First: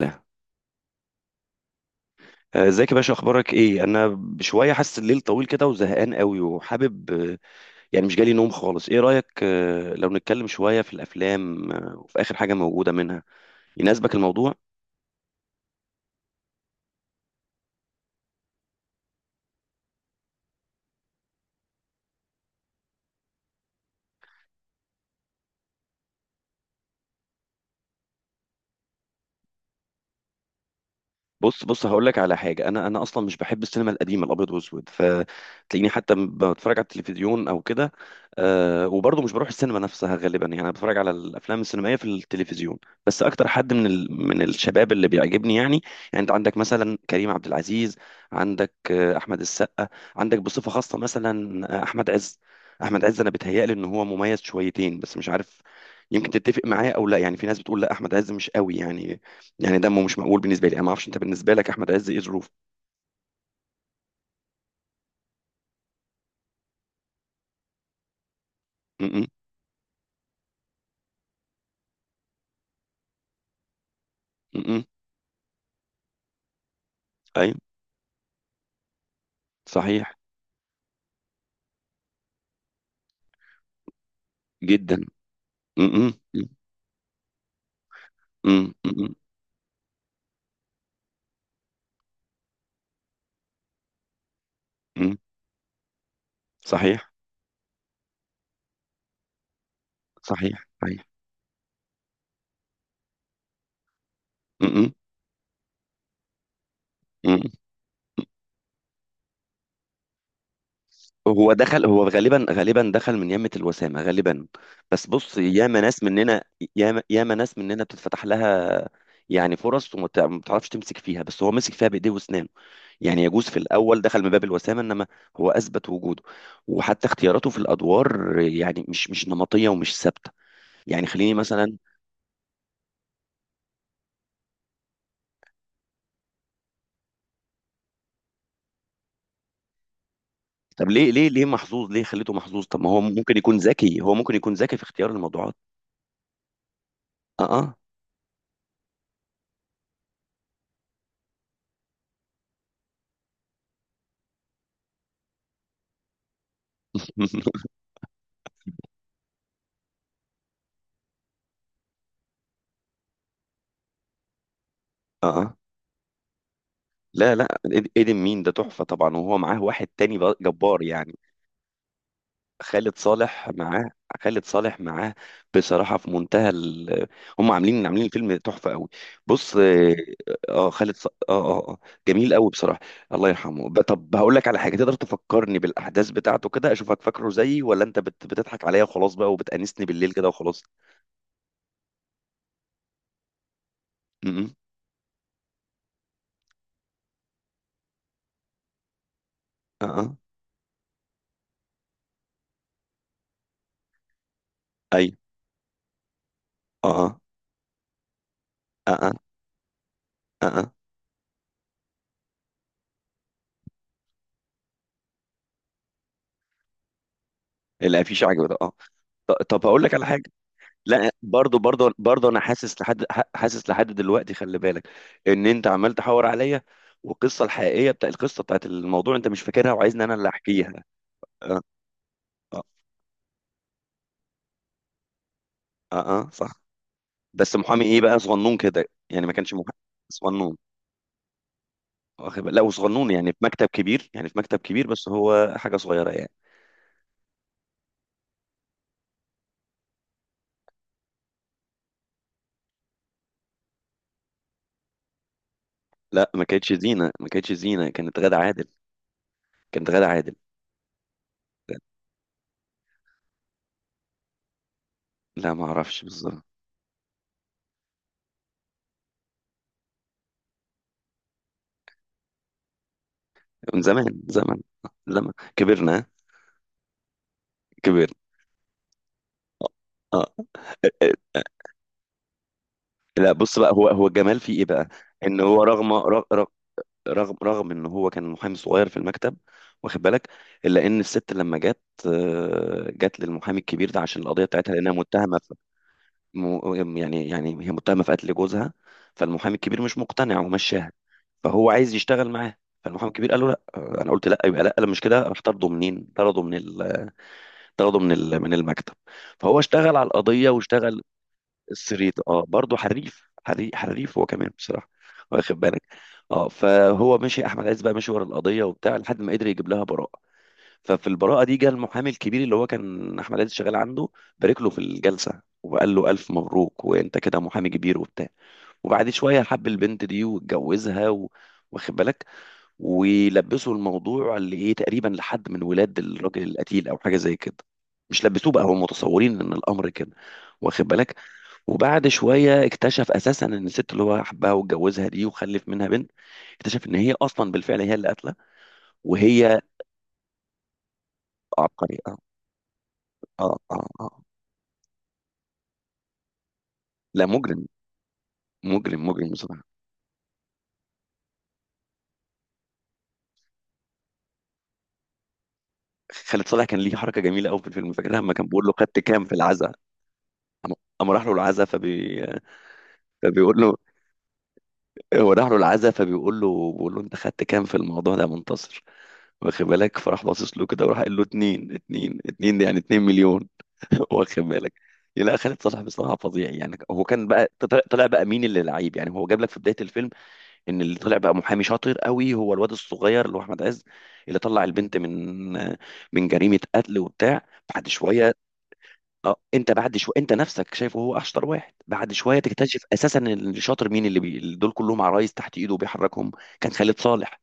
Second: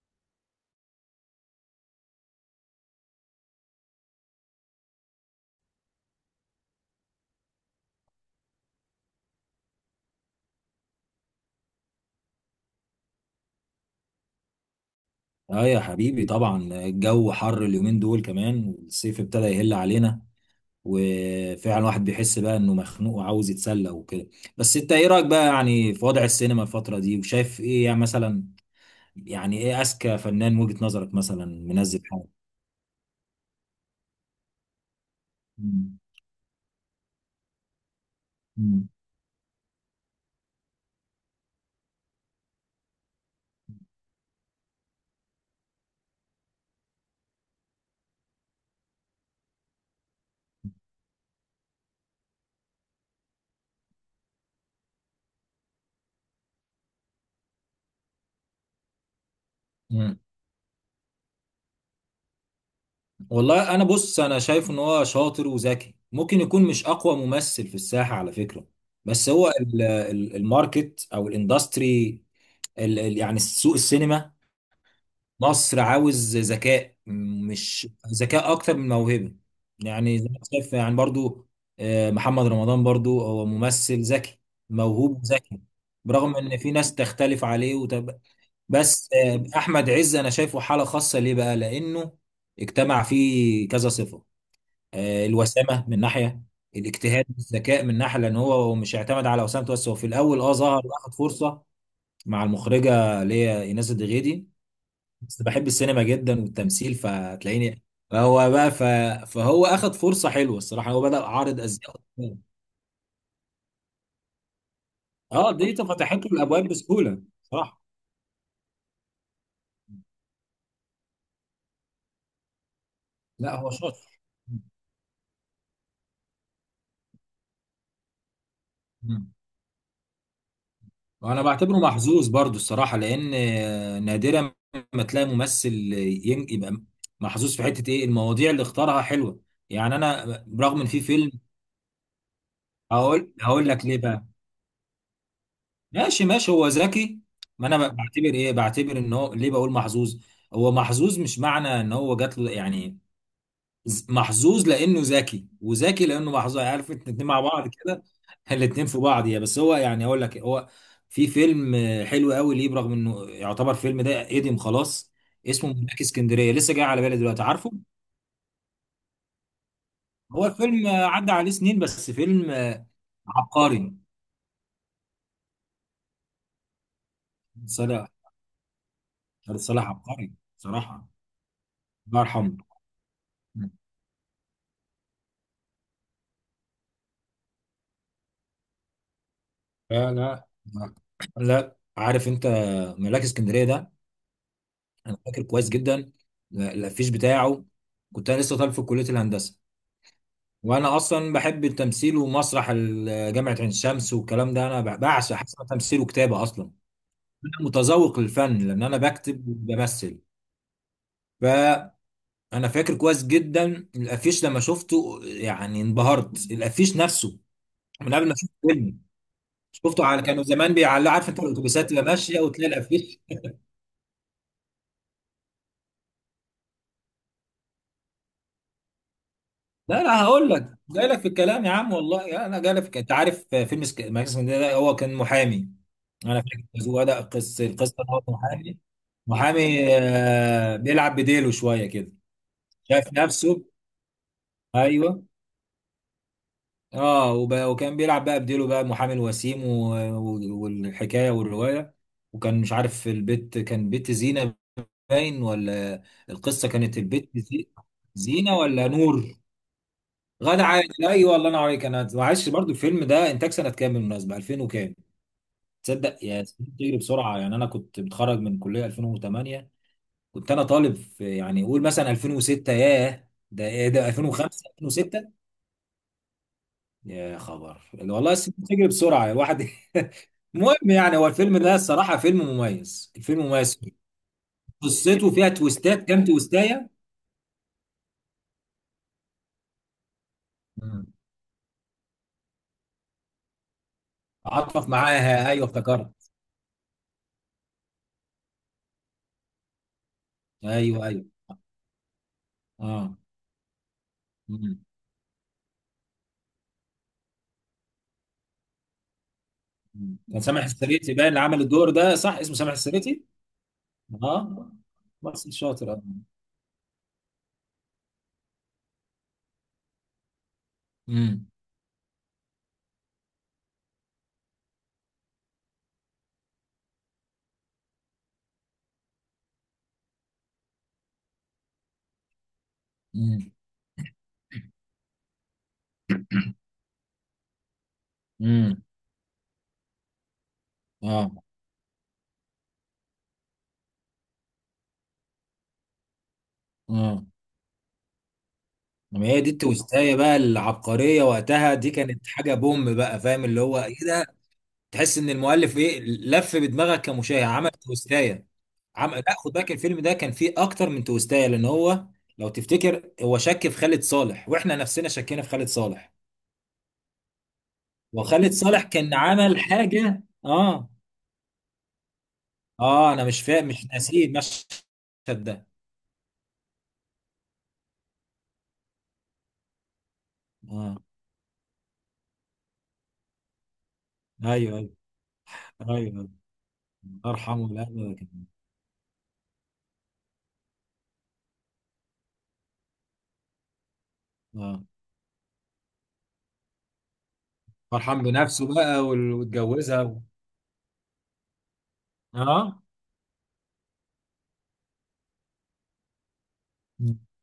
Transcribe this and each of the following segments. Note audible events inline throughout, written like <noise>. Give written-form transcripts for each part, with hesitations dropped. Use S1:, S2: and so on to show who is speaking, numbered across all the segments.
S1: لا. ازيك يا باشا، اخبارك ايه؟ انا شويه حاسس الليل طويل كده وزهقان قوي وحابب، يعني مش جالي نوم خالص. ايه رايك لو نتكلم شويه في الافلام، وفي اخر حاجه موجوده منها يناسبك الموضوع؟
S2: اه يا حبيبي، طبعا الجو حر اليومين دول كمان والصيف ابتدى يهل علينا. وفعلا الواحد بيحس بقى انه مخنوق وعاوز يتسلى وكده. بس انت ايه رايك بقى يعني في وضع السينما الفتره دي؟ وشايف ايه يعني مثلا؟ يعني ايه اذكى فنان من وجهه نظرك مثلا
S1: بص،
S2: منزل
S1: هقول لك
S2: حاجه؟
S1: على حاجه. انا اصلا مش بحب السينما القديمه الابيض والاسود، فتلاقيني
S2: مم.
S1: حتى بتفرج على التلفزيون او كده. أه،
S2: مم.
S1: وبرضه مش بروح السينما نفسها غالبا، يعني انا بتفرج على الافلام السينمائيه في التلفزيون. بس اكتر حد من ال... من الشباب اللي بيعجبني يعني، يعني انت عندك مثلا كريم عبد العزيز، عندك احمد السقا، عندك بصفه خاصه مثلا احمد عز. احمد عز انا بيتهيألي ان هو مميز شويتين، بس مش عارف، يمكن تتفق معايا او لا. يعني في ناس بتقول لا، احمد عز مش قوي يعني، يعني دمه مش
S2: مم.
S1: مقبول. بالنسبه لي انا ما اعرفش، انت بالنسبه لك احمد عز ايه ظروفه؟
S2: والله انا بص، انا شايف ان هو شاطر وذكي، ممكن يكون مش اقوى ممثل في الساحه على فكره،
S1: م- م-
S2: بس هو الماركت او الاندستري، يعني سوق السينما
S1: م- م.
S2: مصر عاوز ذكاء.
S1: ايوه.
S2: مش ذكاء اكتر من موهبه.
S1: صحيح.
S2: يعني زي ما شايف يعني برضو، محمد رمضان برضو هو ممثل ذكي،
S1: جدا.
S2: موهوب، ذكي.
S1: م- م-
S2: برغم
S1: م-
S2: ان في ناس تختلف عليه
S1: م- م-
S2: بس
S1: م-
S2: احمد عز انا شايفه حاله خاصه ليه بقى، لانه اجتمع فيه كذا صفه.
S1: م.
S2: الوسامه من ناحيه،
S1: صحيح.
S2: الاجتهاد، الذكاء من ناحيه، لان هو مش اعتمد على وسامته بس. هو في الاول
S1: صحيح.
S2: ظهر
S1: صحيح.
S2: واخد فرصه مع المخرجه اللي هي ايناس الدغيدي.
S1: م- م-
S2: بس بحب السينما جدا والتمثيل
S1: م.
S2: فتلاقيني، فهو بقى ف... فهو اخد فرصه حلوه الصراحه. هو بدأ
S1: هو
S2: عارض
S1: دخل،
S2: ازياء
S1: هو
S2: قدامه.
S1: غالبا دخل من يمة الوسامة غالبا. بس بص،
S2: اه، دي
S1: ياما ناس
S2: فتحت له
S1: مننا،
S2: الابواب
S1: ياما
S2: بسهوله
S1: ياما ناس
S2: صراحه.
S1: مننا بتتفتح لها يعني فرص ما بتعرفش تمسك فيها، بس هو مسك فيها بإيديه وأسنانه. يعني يجوز
S2: لا،
S1: في
S2: هو
S1: الأول
S2: شاطر.
S1: دخل من باب الوسامة، إنما هو أثبت وجوده، وحتى اختياراته في الأدوار يعني مش
S2: مم.
S1: نمطية ومش ثابتة. يعني خليني
S2: وانا
S1: مثلا.
S2: بعتبره محظوظ برضو الصراحه، لان نادرا ما تلاقي ممثل يبقى محظوظ في حته ايه. المواضيع اللي اختارها حلوه، يعني انا رغم ان
S1: طب
S2: في
S1: ليه، ليه
S2: فيلم.
S1: ليه محظوظ؟ ليه خليته محظوظ؟ طب ما هو
S2: هقول
S1: ممكن يكون
S2: هقول لك ليه
S1: ذكي، هو
S2: بقى.
S1: ممكن يكون ذكي في اختيار الموضوعات.
S2: ماشي ماشي، هو ذكي.
S1: اه
S2: ما
S1: اه.
S2: انا بعتبر ان هو ليه بقول محظوظ. هو محظوظ، مش معنى ان هو جات له يعني، محظوظ لانه ذكي، وذكي لانه محظوظ. يعني عارف انت، الاتنين مع
S1: <laughs>
S2: بعض كده. <laughs> الاتنين في بعض، يا، بس هو يعني اقول لك، هو في فيلم حلو قوي ليه، برغم انه يعتبر فيلم ده قديم خلاص،
S1: اه.
S2: اسمه ملاك اسكندريه، لسه جاي على بالي
S1: لا
S2: دلوقتي،
S1: لا،
S2: عارفه.
S1: ايدن مين ده؟ تحفة طبعا، وهو معاه واحد تاني
S2: هو
S1: جبار
S2: فيلم
S1: يعني.
S2: عدى عليه سنين، بس فيلم
S1: خالد صالح معاه.
S2: عبقري.
S1: خالد صالح معاه. بصراحة في منتهى ال... هم عاملين
S2: صلاح،
S1: الفيلم تحفة قوي. بص
S2: صلاح
S1: اه.
S2: عبقري
S1: خالد ص...
S2: صراحه،
S1: اه اه آه،
S2: الله
S1: جميل قوي
S2: يرحمه.
S1: بصراحة. الله يرحمه. طب هقول لك على حاجة. تقدر تفكرني بالأحداث بتاعته كده؟ أشوفك فاكره زيي ولا أنت بتضحك عليا وخلاص بقى، وبتأنسني
S2: لا،
S1: بالليل كده
S2: لا،
S1: وخلاص.
S2: لا، عارف انت ملاك اسكندريه ده،
S1: م- م.
S2: انا فاكر كويس جدا الافيش بتاعه. كنت انا لسه طالب في كليه الهندسه،
S1: اه اه.
S2: وانا اصلا بحب التمثيل ومسرح جامعه عين شمس والكلام ده. انا
S1: أيوه.
S2: بعشق حاجه اسمها تمثيل وكتابه اصلا.
S1: اه
S2: انا متذوق للفن لان
S1: اه
S2: انا
S1: اه
S2: بكتب وبمثل.
S1: اه.
S2: فانا فاكر كويس جدا الافيش لما شفته، يعني انبهرت، الافيش نفسه، من
S1: الافيش
S2: قبل ما
S1: عجبه
S2: اشوف
S1: ده اه.
S2: فيلم.
S1: طب هقول لك على
S2: شفته على،
S1: حاجة.
S2: كانوا زمان
S1: لا،
S2: بيعلقوا، عارف انت
S1: برضو
S2: الاتوبيسات
S1: برضو
S2: اللي
S1: برضو
S2: ماشيه
S1: انا
S2: وتلاقي
S1: حاسس لحد،
S2: الافيش.
S1: حاسس لحد دلوقتي، خلي بالك ان انت عمال تحور عليا، والقصه الحقيقيه بتاع القصه بتاعت الموضوع انت مش فاكرها،
S2: لا،
S1: وعايزني انا
S2: لا،
S1: اللي
S2: هقول لك
S1: احكيها.
S2: جاي لك في
S1: اه
S2: الكلام يا عم، والله انا
S1: اه
S2: جاي لك في انت عارف فيلم ماكس سكندري ده، هو كان محامي.
S1: اه،
S2: انا
S1: صح.
S2: فاكر هو ده
S1: بس
S2: قصه
S1: محامي
S2: القصه
S1: ايه
S2: إن
S1: بقى؟
S2: هو كان
S1: صغنون
S2: محامي.
S1: كده يعني، ما كانش محامي
S2: محامي
S1: صغنون،
S2: بيلعب بديله شويه كده،
S1: واخد بالك؟ لا، وصغنون
S2: شايف
S1: يعني في
S2: نفسه.
S1: مكتب كبير، يعني في مكتب كبير، بس
S2: ايوه،
S1: هو حاجه صغيره يعني.
S2: اه، وكان بيلعب بقى بديله بقى محامي الوسيم والحكايه والروايه. وكان مش عارف البيت كان بيت زينه، باين ولا،
S1: لا ما
S2: القصه
S1: كانتش
S2: كانت
S1: زينه ما
S2: البيت
S1: كانتش زينه كانت غادة
S2: زينه
S1: عادل.
S2: ولا نور.
S1: كانت غادة عادل.
S2: غادة عادل، ايوه، الله ينور عليك، انا معلش. برضو الفيلم ده انتاج سنه كام بالمناسبه؟ 2000 وكام.
S1: لا ما اعرفش
S2: تصدق
S1: بالظبط.
S2: يا سنين بتجري بسرعه، يعني انا كنت متخرج من كليه 2008. كنت انا طالب في، يعني قول مثلا، 2006. ياه، ده
S1: من
S2: ايه ده؟
S1: زمان، زمان،
S2: 2005، 2006.
S1: زمان، كبرنا، ها؟
S2: يا خبر،
S1: كبرنا.
S2: والله السنين بتجري بسرعه الواحد.
S1: اه.
S2: <laughs>
S1: آه.
S2: المهم
S1: آه،
S2: يعني، هو الفيلم ده الصراحه فيلم مميز،
S1: لا
S2: الفيلم
S1: بص بقى،
S2: مميز.
S1: هو الجمال فيه ايه بقى.
S2: قصته
S1: ان
S2: فيها
S1: هو رغم
S2: تويستات،
S1: رغم
S2: كام تويستايه.
S1: رغم رغم ان هو كان محامي صغير في المكتب، واخد بالك، الا ان
S2: مم.
S1: الست لما جت، جت للمحامي الكبير ده عشان القضيه بتاعتها،
S2: عاطف
S1: لانها متهمه
S2: معاها،
S1: في...
S2: ايوه افتكرت.
S1: يعني هي متهمه في قتل جوزها. فالمحامي الكبير مش مقتنع ومشاها،
S2: ايوه ايوه،
S1: فهو عايز يشتغل معاه. فالمحامي
S2: اه.
S1: الكبير قال له لا، انا قلت لا يبقى لا.
S2: مم.
S1: لما مش كده، راح طرده. منين طرده؟ من ال... طرده من ال... من المكتب. فهو اشتغل على
S2: كان
S1: القضيه
S2: سامح
S1: واشتغل.
S2: السريتي باين اللي عمل الدور
S1: السريت
S2: ده، صح،
S1: اه،
S2: اسمه سامح
S1: برضه
S2: السريتي.
S1: حريف حريف هو كمان
S2: اه،
S1: بصراحه،
S2: ممثل
S1: واخد بالك.
S2: شاطر، اه.
S1: اه، فهو مشي. احمد عز بقى مشي ورا القضيه وبتاع لحد ما قدر يجيب لها براءه. ففي البراءه
S2: امم.
S1: دي، جه المحامي الكبير اللي هو كان احمد عز شغال عنده، بارك له في الجلسه وقال له الف مبروك، وانت كده محامي كبير وبتاع. وبعد شويه حب البنت دي واتجوزها و... واخد بالك.
S2: امم.
S1: ولبسوا الموضوع اللي ايه تقريبا لحد من ولاد الراجل القتيل، او حاجه زي كده. مش لبسوه بقى، هم
S2: امم.
S1: متصورين ان الامر كده، واخد بالك.
S2: اه،
S1: وبعد شويه اكتشف اساسا ان الست اللي هو حبها واتجوزها دي وخلف منها بنت، اكتشف ان هي
S2: اه.
S1: اصلا بالفعل هي اللي قاتله.
S2: ما هي دي
S1: وهي
S2: التويستايه بقى العبقريه وقتها، دي
S1: عبقريه اه.
S2: كانت حاجه بوم بقى، فاهم
S1: اه
S2: اللي هو
S1: اه
S2: ايه
S1: اه.
S2: ده؟ تحس ان المؤلف ايه، لف بدماغك
S1: لا
S2: كمشاهد،
S1: مجرم،
S2: عمل تويستايه.
S1: مجرم
S2: لا،
S1: مجرم
S2: خد
S1: بصراحه.
S2: بالك الفيلم ده كان فيه اكتر من تويستايه، لان هو لو تفتكر هو شك في خالد صالح، واحنا نفسنا شكينا في خالد صالح،
S1: خالد صالح كان ليه حركه جميله قوي في الفيلم، فاكرها لما كان
S2: وخالد
S1: بيقول له
S2: صالح
S1: خدت
S2: كان
S1: كام في
S2: عمل
S1: العزاء.
S2: حاجه،
S1: أما،
S2: اه.
S1: أما راح له العزاء
S2: اه، انا مش
S1: فبيقول
S2: فاهم،
S1: له،
S2: مش ناسيه المشهد
S1: هو راح له
S2: ده،
S1: العزاء فبيقول له، بيقول له انت خدت كام في الموضوع ده يا منتصر؟ واخد بالك، فراح باصص له كده
S2: اه.
S1: وراح قال له اتنين اتنين اتنين، يعني 2 مليون. <laughs> واخد
S2: ايوه
S1: بالك.
S2: ايوه
S1: لا خالد صالح بصراحه
S2: ايوه.
S1: فظيع يعني. هو كان بقى
S2: ارحمه،
S1: طلع
S2: لا
S1: طلع
S2: ده
S1: بقى مين
S2: كان
S1: اللي لعيب يعني. هو جاب لك في بدايه الفيلم ان اللي طلع بقى محامي شاطر قوي هو الواد الصغير اللي هو احمد عز، اللي طلع
S2: اه
S1: البنت من من جريمه قتل وبتاع. بعد
S2: فرحان
S1: شويه،
S2: بنفسه بقى،
S1: اه، انت بعد
S2: واتجوزها
S1: شويه
S2: و...
S1: انت نفسك شايفه هو اشطر واحد. بعد شويه تكتشف
S2: اه،
S1: اساسا ان اللي شاطر مين. اللي دول كلهم عرايس تحت ايده وبيحركهم. كان خالد صالح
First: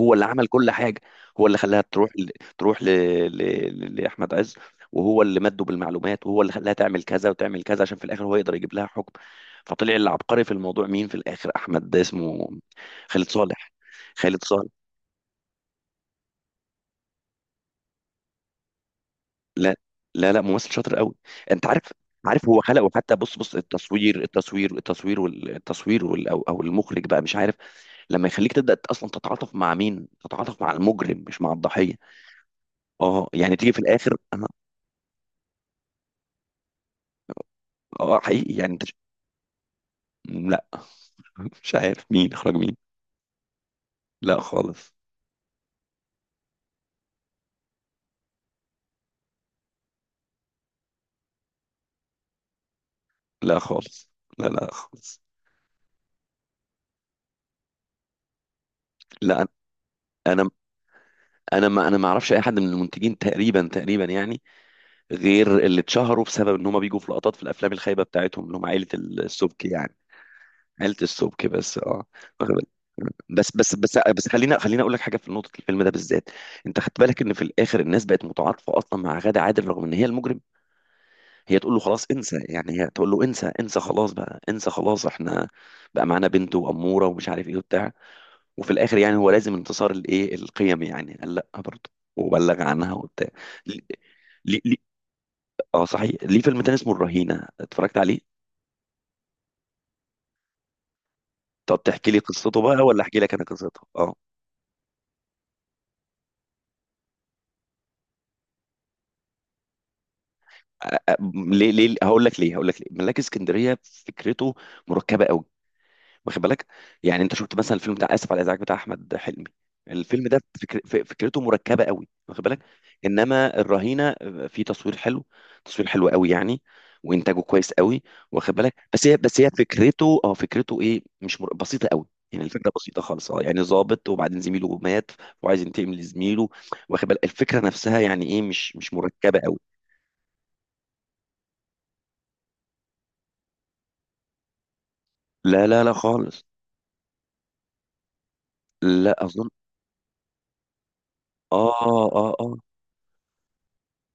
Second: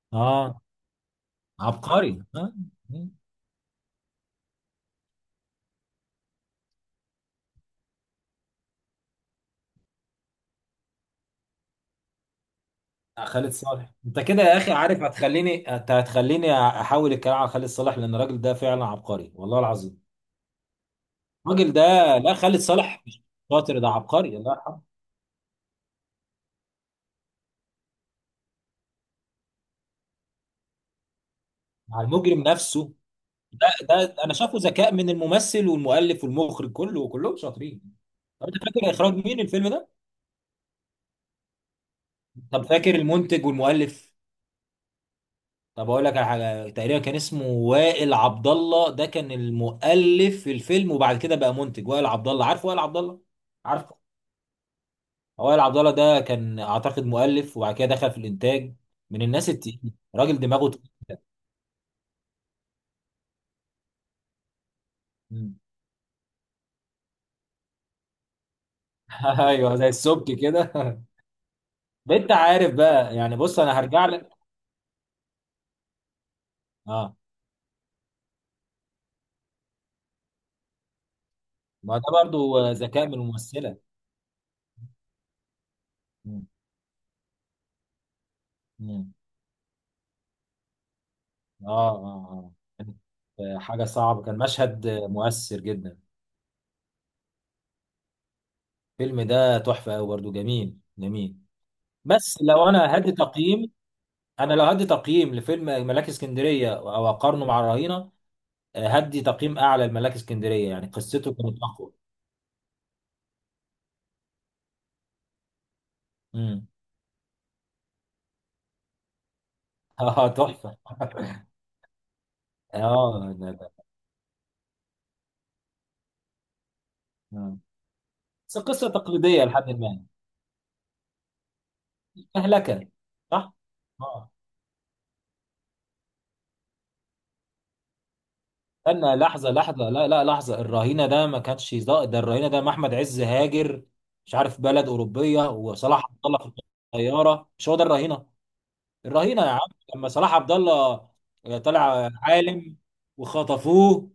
S1: هو اللي عمل
S2: اه،
S1: كل حاجه. هو اللي خلاها تروح
S2: عبقري،
S1: ل...
S2: اه.
S1: تروح ل... لاحمد عز. وهو اللي مده بالمعلومات، وهو اللي خلاها تعمل كذا وتعمل كذا، عشان في الاخر هو يقدر يجيب لها حكم. فطلع العبقري في الموضوع مين في الاخر؟ احمد ده اسمه... خالد
S2: خالد
S1: صالح.
S2: صالح، انت كده
S1: خالد
S2: يا
S1: صالح.
S2: اخي عارف، هتخليني، انت هتخليني احاول الكلام على خالد صالح، لان الراجل ده فعلا عبقري والله
S1: لا
S2: العظيم.
S1: لا، لا ممثل شاطر قوي. انت
S2: الراجل ده،
S1: عارف،
S2: لا،
S1: عارف
S2: خالد
S1: هو خلقه
S2: صالح
S1: حتى.
S2: مش
S1: بص بص،
S2: شاطر، ده
S1: التصوير،
S2: عبقري، الله
S1: التصوير
S2: يرحمه.
S1: التصوير والتصوير وال... او أو المخرج بقى مش عارف. لما يخليك تبدا اصلا تتعاطف مع مين، تتعاطف مع المجرم مش مع الضحيه.
S2: مع المجرم نفسه.
S1: اه، يعني
S2: ده
S1: تيجي في
S2: ده
S1: الاخر
S2: انا
S1: انا...
S2: شايفه ذكاء من الممثل والمؤلف والمخرج كله، كلهم شاطرين.
S1: اه
S2: طب
S1: حقيقي.
S2: انت
S1: يعني انت
S2: فاكر اخراج مين الفيلم ده؟
S1: لا. <laughs> مش عارف مين اخرج
S2: طب
S1: مين.
S2: فاكر المنتج والمؤلف؟
S1: لا خالص.
S2: طب اقول لك على حاجه، تقريبا كان اسمه وائل عبد الله. ده كان المؤلف في الفيلم وبعد كده بقى منتج. وائل عبد الله، عارف وائل عبد الله؟
S1: لا
S2: عارف.
S1: خالص. لا لا خالص.
S2: وائل عبد الله ده كان اعتقد مؤلف، وبعد كده دخل في الانتاج. من
S1: لا
S2: الناس التقيله، راجل
S1: انا،
S2: دماغه تقيل.
S1: ما اعرفش اي حد من المنتجين تقريبا، تقريبا يعني،
S2: مم.
S1: غير اللي اتشهروا بسبب ان هم بيجوا في لقطات في الافلام الخايبه بتاعتهم، اللي هم عائله
S2: <laughs>
S1: السبك
S2: ايوه زي
S1: يعني.
S2: السبك كده.
S1: عائله
S2: <laughs>
S1: السبك بس اه.
S2: ده انت
S1: واخد بالك؟
S2: عارف بقى يعني،
S1: بس
S2: بص
S1: بس
S2: انا
S1: بس
S2: هرجع
S1: بس
S2: لك.
S1: خلينا، خلينا اقول لك حاجه في نقطه الفيلم ده بالذات. انت خدت
S2: اه،
S1: بالك ان في الاخر الناس بقت متعاطفه اصلا مع غادة عادل رغم ان هي المجرم؟ هي تقول له
S2: ما ده
S1: خلاص انسى،
S2: برضو
S1: يعني هي
S2: ذكاء
S1: تقول
S2: من
S1: له انسى
S2: الممثله.
S1: انسى خلاص بقى، انسى خلاص احنا بقى معانا
S2: مم.
S1: بنت واموره ومش عارف ايه وبتاع. وفي الاخر
S2: مم.
S1: يعني هو لازم انتصار الايه، القيم يعني، قال لا
S2: اه،
S1: برضه
S2: اه، اه.
S1: وبلغ عنها
S2: كانت
S1: وبتاع.
S2: حاجة صعبة، كان
S1: ليه،
S2: مشهد مؤثر
S1: اه
S2: جدا.
S1: صحيح، ليه فيلم تاني اسمه الرهينة اتفرجت عليه؟
S2: الفيلم ده تحفة أوي، برضه جميل جميل.
S1: طب تحكي لي
S2: بس
S1: قصته
S2: لو
S1: بقى
S2: أنا
S1: ولا
S2: هدي
S1: احكي لك انا
S2: تقييم،
S1: قصته؟ اه.
S2: أنا لو هدي تقييم لفيلم ملاك اسكندرية أو أقارنه مع الرهينة، هدي تقييم أعلى لملاك اسكندرية، يعني قصته كانت
S1: ليه؟
S2: أقوى.
S1: هقول لك ليه ملاك اسكندرية. فكرته مركبة قوي، واخد بالك.
S2: امم.
S1: يعني انت شفت مثلا الفيلم بتاع اسف على الازعاج بتاع احمد حلمي؟ الفيلم
S2: اه،
S1: ده
S2: تحفة.
S1: فكرته
S2: <laughs>
S1: مركبه قوي، واخد بالك.
S2: اه، ده
S1: انما
S2: ده
S1: الرهينه، في تصوير حلو، تصوير حلو قوي يعني، وانتاجه
S2: آه.
S1: كويس قوي، واخد
S2: بس
S1: بالك.
S2: قصة
S1: بس هي،
S2: تقليدية لحد ما،
S1: فكرته اه فكرته ايه مش بسيطه قوي يعني. الفكره
S2: مهلكة،
S1: بسيطه خالص اه.
S2: صح؟
S1: يعني ظابط،
S2: آه.
S1: وبعدين زميله مات وعايز ينتقم لزميله، واخد بالك. الفكره نفسها يعني ايه مش
S2: استنى
S1: مركبه
S2: لحظة
S1: قوي.
S2: لحظة، لا لا، لحظة، الرهينة ده ما كانش ده الرهينة، ده محمد عز هاجر، مش عارف بلد أوروبية،
S1: لا لا لا
S2: وصلاح عبد الله
S1: خالص.
S2: في الطيارة، مش هو ده الرهينة؟
S1: لا
S2: الرهينة
S1: اظن.
S2: يا عم، لما صلاح عبد الله
S1: اه
S2: طلع
S1: اه اه.
S2: عالم وخطفوه،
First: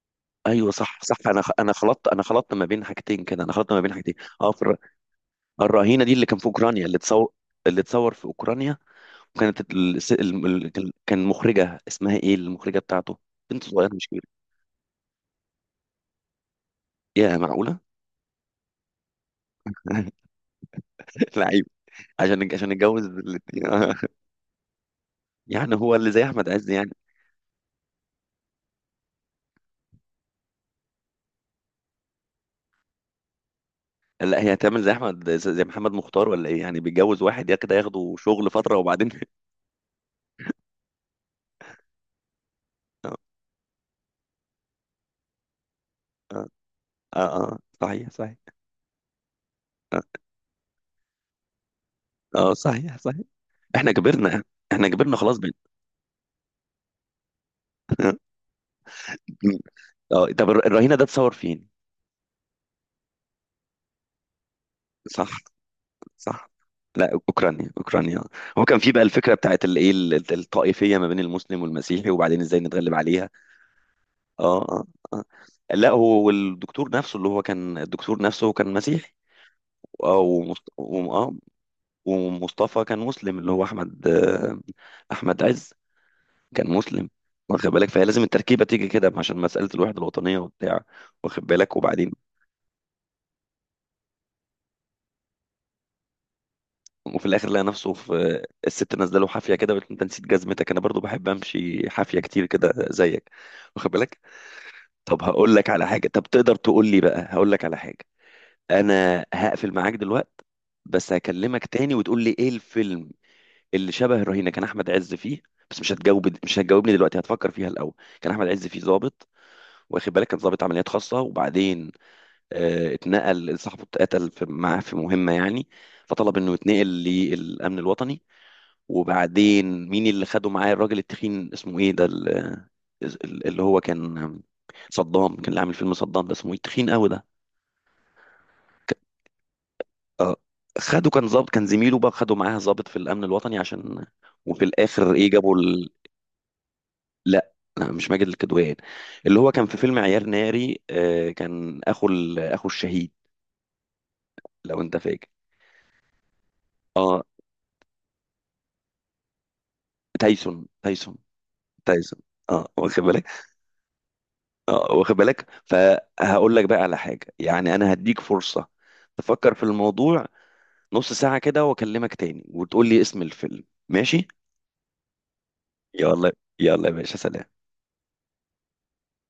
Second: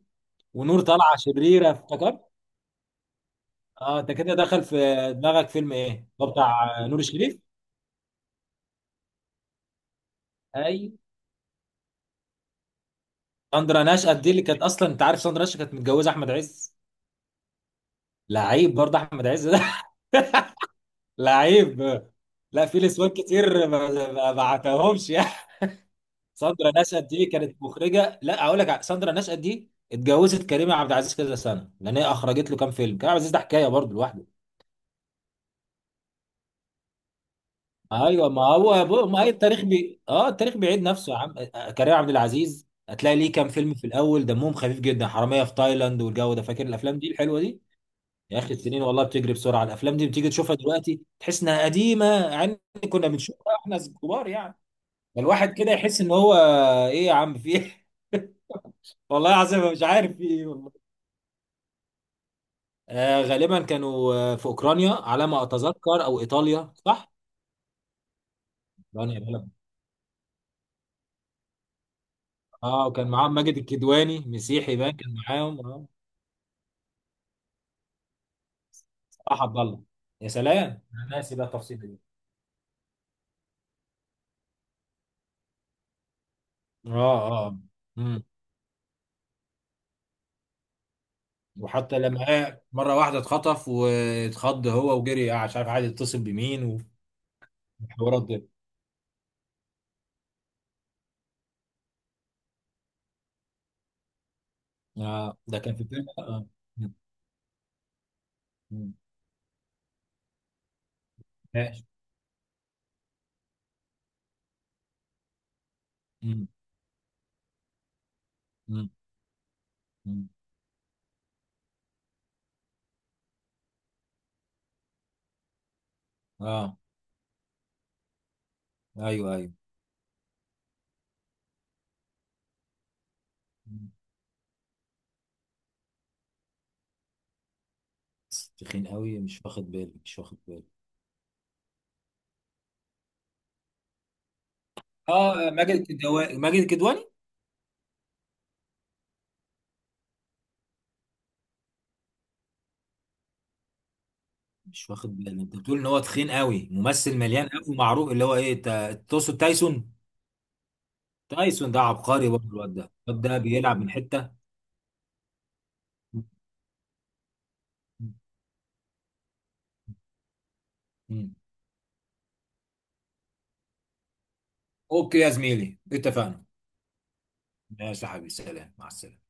S1: ايوه
S2: ونور
S1: صح صح،
S2: طالعة
S1: انا
S2: شريرة،
S1: خلطت،
S2: افتكرت؟
S1: ما بين حاجتين كده. انا خلطت ما بين
S2: اه، انت
S1: حاجتين.
S2: كده
S1: اه في
S2: دخل في دماغك فيلم
S1: الرهينه
S2: ايه؟
S1: دي اللي
S2: هو
S1: كان في
S2: بتاع
S1: اوكرانيا، اللي
S2: نور
S1: تصور،
S2: الشريف؟
S1: اللي اتصور في اوكرانيا. وكانت ال...
S2: اي.
S1: كان مخرجه اسمها ايه، المخرجه بتاعته، بنت
S2: ساندرا
S1: صغيره مش
S2: نشأت
S1: كبيره.
S2: دي اللي كانت اصلا، انت عارف ساندرا نشأت كانت متجوزة احمد عز.
S1: يا معقوله!
S2: لعيب برضه احمد عز ده.
S1: <laughs>
S2: <laughs>
S1: لعيب.
S2: لعيب.
S1: عشان
S2: لا، في
S1: نتجوز
S2: نسوان
S1: الاتنين.
S2: كتير
S1: <laughs>
S2: ما بعتهمش يعني.
S1: يعني هو اللي زي
S2: <laughs>
S1: احمد عز
S2: ساندرا
S1: يعني.
S2: نشأت دي كانت مخرجه، لا اقول لك، ساندرا نشأت دي اتجوزت كريم عبد العزيز كذا سنه، لان هي اخرجت له كام فيلم، كريم عبد العزيز ده حكايه برضه لوحده.
S1: لا، هي هتعمل زي احمد، زي محمد مختار ولا ايه، يعني بيتجوز واحد يا كده ياخده
S2: ايوه، ما
S1: شغل فتره
S2: هو
S1: وبعدين...
S2: ما هي،
S1: <laughs>
S2: التاريخ بي اه التاريخ بيعيد نفسه يا عم. كريم عبد العزيز
S1: اه
S2: هتلاقي ليه كام فيلم في الاول دمهم خفيف جدا، حراميه في تايلاند والجو ده،
S1: اه
S2: فاكر الافلام دي
S1: اه.
S2: الحلوه دي.
S1: صحيح صحيح.
S2: يا اخي السنين والله بتجري بسرعه، الافلام
S1: اه،
S2: دي بتيجي تشوفها دلوقتي تحس انها قديمه يعني،
S1: صحيح
S2: كنا
S1: صحيح.
S2: بنشوفها احنا
S1: احنا
S2: كبار
S1: كبرنا.
S2: يعني.
S1: احنا كبرنا خلاص بقى.
S2: الواحد كده يحس ان هو، ايه يا عم في ايه؟ <laughs> والله
S1: مم.
S2: العظيم أنا مش عارف في
S1: اه،
S2: ايه
S1: طب
S2: والله.
S1: الرهينه ده اتصور فين؟
S2: آه، غالبا كانوا في اوكرانيا على
S1: صح.
S2: ما اتذكر، او
S1: صح.
S2: ايطاليا، صح،
S1: لا اوكرانيا، اوكرانيا. هو كان في بقى
S2: اوكرانيا
S1: الفكره
S2: بلد.
S1: بتاعت الايه، الطائفيه ما بين المسلم والمسيحي، وبعدين ازاي
S2: اه،
S1: نتغلب
S2: وكان
S1: عليها.
S2: معاهم ماجد الكدواني
S1: اه
S2: مسيحي
S1: اه
S2: بقى، كان
S1: اه.
S2: معاهم، اه.
S1: لا، هو والدكتور نفسه اللي هو كان، الدكتور نفسه كان مسيحي.
S2: صح، عبد الله.
S1: اه
S2: يا سلام، انا ناسي بقى التفصيله دي.
S1: ومصطفى كان مسلم، اللي هو احمد، احمد عز، كان
S2: اه،
S1: مسلم،
S2: اه.
S1: واخد بالك. فهي لازم
S2: امم.
S1: التركيبه تيجي كده عشان مساله الوحده الوطنيه وبتاع، واخد بالك.
S2: وحتى
S1: وبعدين،
S2: لما مره واحده اتخطف واتخض هو وجري، مش عارف عايز يتصل بمين،
S1: وفي الاخر لقى نفسه
S2: والحوارات دي.
S1: في الست نازله له حافيه كده وقالت له، انت نسيت جزمتك، انا برضو بحب امشي حافيه كتير كده زيك، واخد بالك. طب
S2: اه،
S1: هقول
S2: ده
S1: لك
S2: كان في
S1: على
S2: فيلم،
S1: حاجه. طب
S2: اه.
S1: تقدر تقول
S2: مم.
S1: لي بقى، هقول لك على حاجه،
S2: مم.
S1: انا هقفل معاك دلوقتي بس هكلمك
S2: ماشي.
S1: تاني وتقول لي ايه الفيلم اللي شبه الرهينه كان احمد عز فيه. بس مش هتجاوب،
S2: مم.
S1: مش هتجاوبني دلوقتي، هتفكر فيها الاول. كان احمد عز فيه
S2: مم.
S1: ضابط، واخد بالك،
S2: مم.
S1: كان ضابط عمليات خاصه. وبعدين آه اتنقل، صاحبه اتقتل في، معاه في مهمه يعني، فطلب انه
S2: اه،
S1: يتنقل للامن الوطني.
S2: ايوه، ايوه.
S1: وبعدين مين اللي خده معاه؟ الراجل التخين اسمه ايه ده، اللي هو كان، صدام، كان اللي عامل فيلم صدام ده، اسمه ايه التخين قوي ده؟
S2: بس تخين قوي، مش واخد بالي، مش
S1: آه،
S2: واخد بالي.
S1: خده كان ظابط، كان زميله بقى خده معاه ظابط في الامن الوطني عشان. وفي الاخر ايه،
S2: اه،
S1: جابوا
S2: ماجد
S1: ال...
S2: الكدواني، ماجد الكدواني،
S1: لا لا مش ماجد الكدواني، اللي هو كان في فيلم عيار ناري، كان اخو ال... اخو الشهيد، لو
S2: مش
S1: انت
S2: واخد
S1: فاكر.
S2: بالي. انت بتقول ان هو تخين قوي، ممثل
S1: اه،
S2: مليان قوي ومعروف اللي هو ايه، تقصد تايسون؟
S1: تايسون
S2: تايسون ده
S1: تايسون.
S2: عبقري برضه،
S1: اه
S2: الواد ده،
S1: واخد
S2: الواد
S1: بالك.
S2: ده بيلعب من حته.
S1: اه واخد بالك. فهقول لك بقى على حاجة، يعني انا هديك فرصة تفكر في الموضوع نص
S2: مم.
S1: ساعة كده، واكلمك تاني وتقول لي اسم الفيلم، ماشي؟
S2: اوكي يا زميلي،
S1: يلا،
S2: اتفقنا.
S1: يلا يا باشا، سلام.
S2: ماشي يا حبيبي، سلام، مع السلامه.